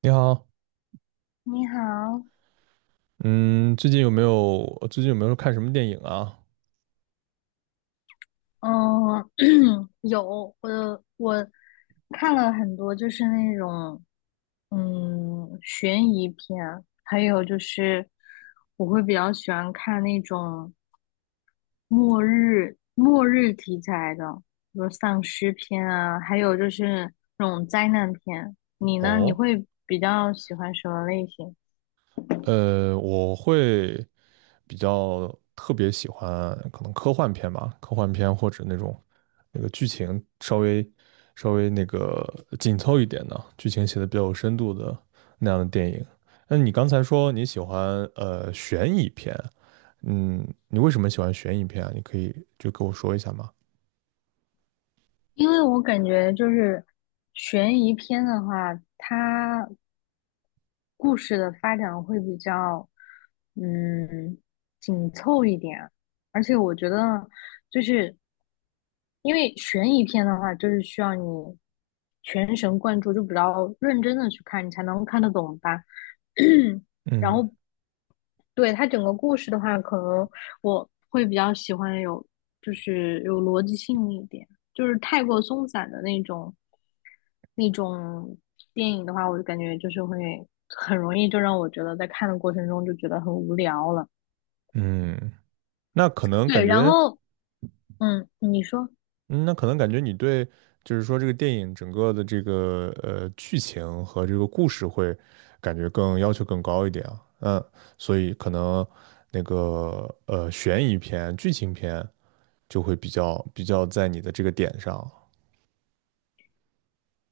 你好，你好，嗯，最近有没有看什么电影啊？嗯，有，我看了很多，就是那种悬疑片，还有就是我会比较喜欢看那种末日题材的，比如丧尸片啊，还有就是那种灾难片。你呢？你哦，会比较喜欢什么类型？我会比较特别喜欢可能科幻片吧，科幻片或者那种那个剧情稍微那个紧凑一点的，剧情写的比较有深度的那样的电影。那你刚才说你喜欢悬疑片，嗯，你为什么喜欢悬疑片啊？你可以就跟我说一下吗？因为我感觉就是悬疑片的话，它故事的发展会比较，嗯，紧凑一点。而且我觉得，就是因为悬疑片的话，就是需要你全神贯注，就比较认真的去看，你才能看得懂吧。然嗯，后，对，它整个故事的话，可能我会比较喜欢有，就是有逻辑性一点，就是太过松散的那种，那种电影的话，我就感觉就是会很容易就让我觉得在看的过程中就觉得很无聊了。嗯，那可能感对，然觉。后你说嗯，那可能感觉你对，就是说这个电影整个的这个剧情和这个故事会感觉更要求更高一点啊，嗯，所以可能那个悬疑片、剧情片就会比较在你的这个点上，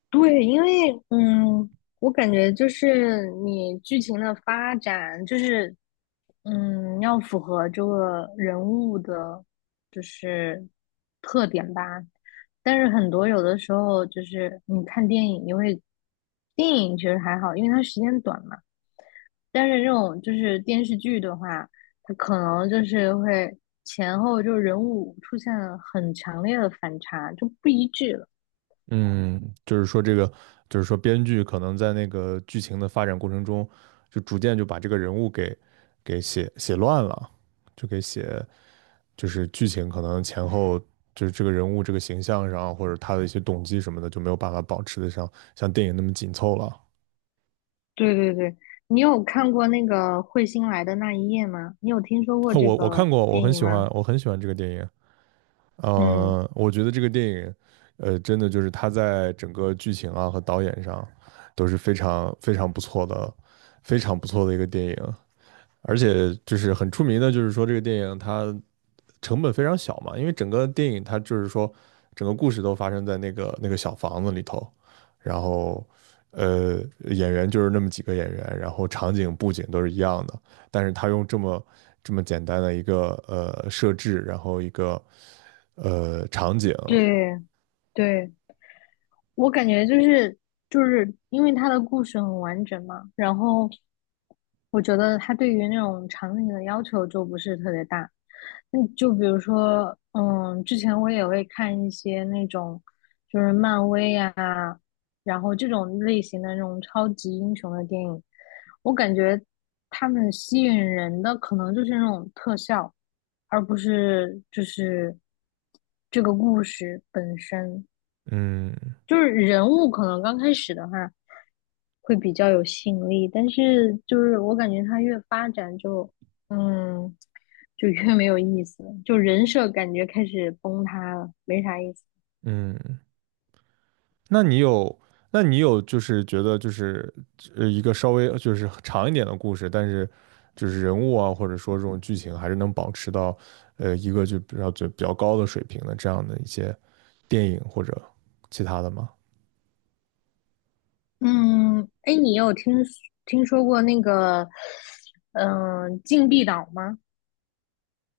对，因为我感觉就是你剧情的发展就是要符合这个人物的，就是特点吧。但是很多有的时候就是你看电影，电影其实还好，因为它时间短嘛。但是这种就是电视剧的话，它可能就是会前后就人物出现了很强烈的反差，就不一致了。嗯，就是说编剧可能在那个剧情的发展过程中，就逐渐就把这个人物给写乱了，就给写就是剧情可能前后就是这个人物这个形象上，或者他的一些动机什么的，就没有办法保持得上像电影那么紧凑了。哦，对对对，你有看过那个彗星来的那一夜吗？你有听说过这我看个过，我电很影喜欢，吗？我很喜欢这个电影。嗯，呃，我觉得这个电影，呃，真的就是他在整个剧情啊和导演上都是非常非常不错的，非常不错的一个电影。而且就是很出名的，就是说这个电影它成本非常小嘛，因为整个电影它就是说，整个故事都发生在那个小房子里头，然后呃，演员就是那么几个演员，然后场景布景都是一样的，但是他用这么简单的一个设置，然后一个场景，对对。我感觉就是因为他的故事很完整嘛，然后我觉得他对于那种场景的要求就不是特别大。那就比如说，之前我也会看一些那种就是漫威呀，然后这种类型的那种超级英雄的电影，我感觉他们吸引人的可能就是那种特效，而不是就是这个故事本身。嗯。就是人物可能刚开始的话会比较有吸引力，但是就是我感觉他越发展就，嗯，就越没有意思了就人设感觉开始崩塌了，没啥意思。嗯，那你有，那你有，就是觉得就是一个稍微就是长一点的故事，但是就是人物啊，或者说这种剧情，还是能保持到一个就比较高的水平的这样的一些电影或者其他的吗？嗯，哎，你有听说过那个，禁闭岛吗？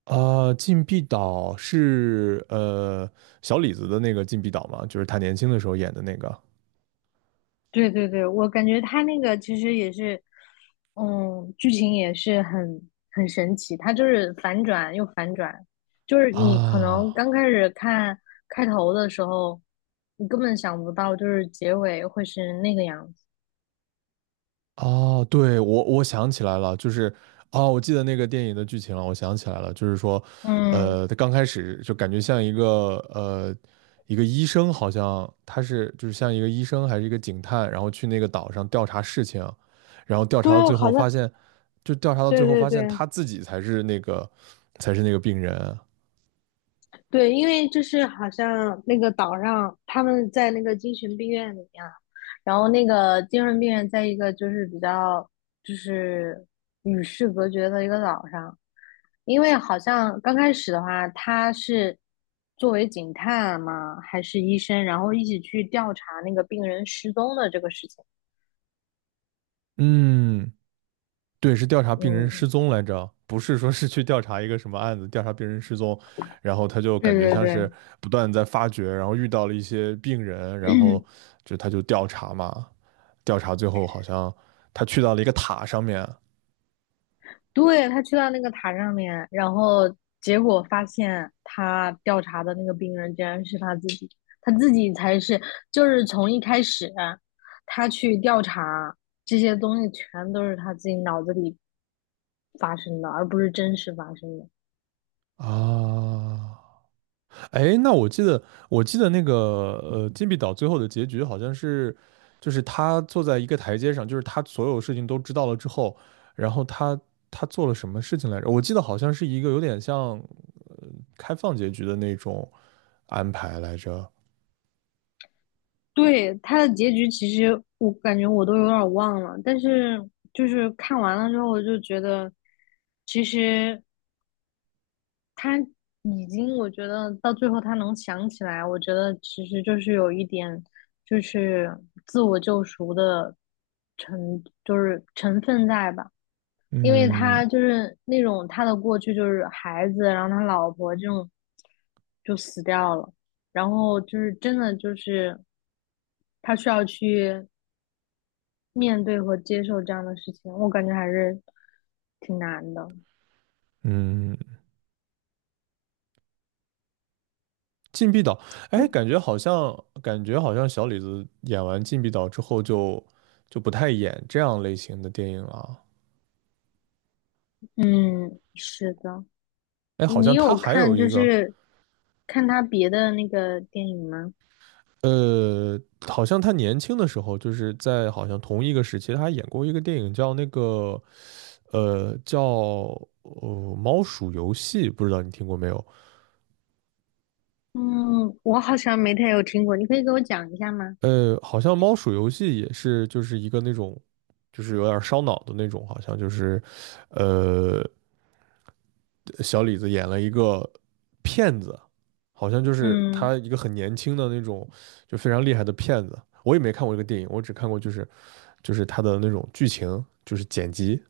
啊，禁闭岛是小李子的那个禁闭岛吗？就是他年轻的时候演的那个对对对，我感觉他那个其实也是，剧情也是很神奇，他就是反转又反转，就是你可啊。能刚开始看开头的时候，你根本想不到就是结尾会是那个样子。哦，对，我想起来了，就是哦，我记得那个电影的剧情了，我想起来了，就是说，嗯，呃，他刚开始就感觉像一个一个医生，好像他是就是像一个医生还是一个警探，然后去那个岛上调查事情，然后调查到对，最后好发像现，就调查到最对后对发现对他自己才是那个病人，对，因为就是好像那个岛上他们在那个精神病院里面，然后那个精神病院在一个就是比较就是与世隔绝的一个岛上。因为好像刚开始的话，他是作为警探嘛，还是医生，然后一起去调查那个病人失踪的这个事情。嗯，对，是调查病人失嗯，踪来着，不是说是去调查一个什么案子，调查病人失踪，然后他就对感觉对像是对，不断在发掘，然后遇到了一些病人，然后 就他就调查嘛，调查最后好像他去到了一个塔上面。对，他去到那个塔上面，然后结果发现他调查的那个病人竟然是他自己，他自己才是，就是从一开始他去调查这些东西，全都是他自己脑子里发生的，而不是真实发生的。啊，哎，那我记得那个金币岛最后的结局好像是，就是他坐在一个台阶上，就是他所有事情都知道了之后，然后他做了什么事情来着？我记得好像是一个有点像。开放结局的那种安排来着。对，他的结局其实我感觉我都有点儿忘了，但是就是看完了之后，我就觉得其实他已经，我觉得到最后他能想起来，我觉得其实就是有一点就是自我救赎的就是成分在吧，因为嗯。他就是那种他的过去就是孩子，然后他老婆这种就死掉了。然后就是真的就是他需要去面对和接受这样的事情，我感觉还是挺难的。嗯，禁闭岛，哎，感觉好像小李子演完禁闭岛之后就不太演这样类型的电影了。嗯，是的。哎，好你像他有还看有一就个，是看他别的那个电影吗？呃，好像他年轻的时候，就是在好像同一个时期，他还演过一个电影叫那个，呃，叫《猫鼠游戏》，不知道你听过没有？嗯，我好像没太有听过，你可以给我讲一下吗？呃，好像猫鼠游戏也是，就是一个那种，就是有点烧脑的那种，好像就是，呃，小李子演了一个骗子，好像就是嗯，他一个很年轻的那种，就非常厉害的骗子。我也没看过这个电影，我只看过就是就是他的那种剧情，就是剪辑。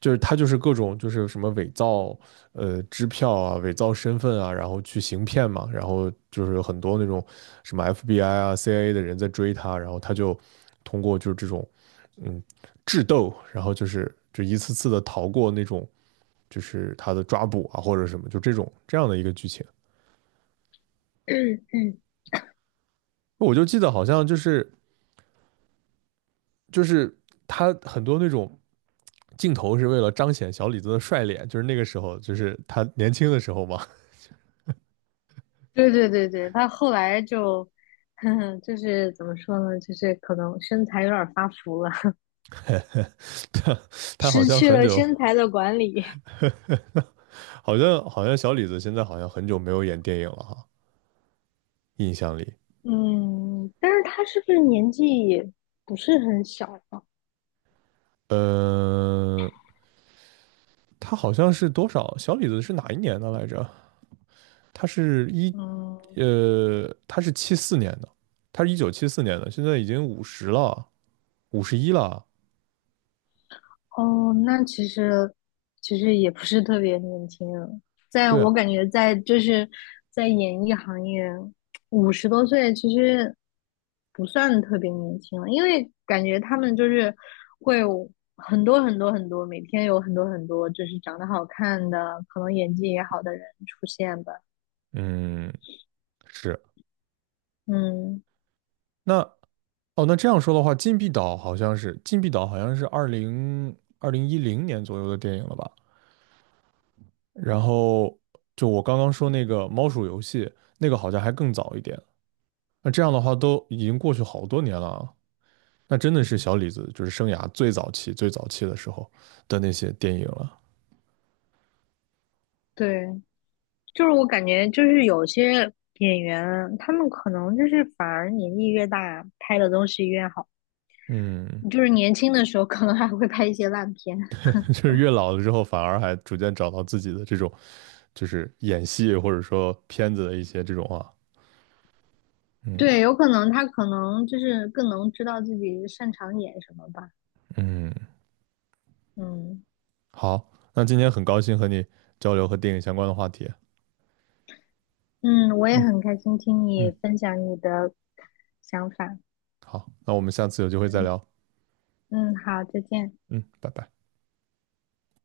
就是他就是各种就是什么伪造支票啊、伪造身份啊，然后去行骗嘛，然后就是有很多那种什么 FBI 啊、CIA 的人在追他，然后他就通过就是这种嗯智斗，然后就是就一次次的逃过那种就是他的抓捕啊或者什么，就这种这样的一个剧情。我就记得好像就是就是他很多那种。镜头是为了彰显小李子的帅脸，就是那个时候，就是他年轻的时候嘛，对对对对，他后来就，呵呵，就是怎么说呢，就是可能身材有点儿发福了，他 他好失像去很了久身材的管理。好像小李子现在好像很久没有演电影了哈，印象里，嗯，但是他是不是年纪也不是很小啊？呃，他好像是多少？小李子是哪一年的来着？他是一嗯，呃，他是七四年的，他是1974年的，现在已经五十了，51了。哦，那其实也不是特别年轻人在对啊，我感觉在就是在演艺行业，50多岁其实不算特别年轻了，因为感觉他们就是会有很多很多很多，每天有很多很多就是长得好看的，可能演技也好的人出现吧。嗯，是。嗯，那哦，那这样说的话，《禁闭岛》好像是二零二零一零年左右的电影了吧？然后就我刚刚说那个猫鼠游戏，那个好像还更早一点。那这样的话都已经过去好多年了啊，那真的是小李子就是生涯最早期、最早期的时候的那些电影了。对，就是我感觉就是有些演员，他们可能就是反而年纪越大，拍的东西越好。嗯，就是年轻的时候可能还会拍一些烂片，就是越老了之后，反而还逐渐找到自己的这种就是演戏或者说片子的一些这种啊，嗯。对，有可能他可能就是更能知道自己擅长演什么吧。嗯，嗯好，那今天很高兴和你交流和电影相关的话题。嗯，我也嗯。很开心听你嗯，分享你的想法。好，那我们下次有机会再聊。嗯，好，再见。嗯，拜拜。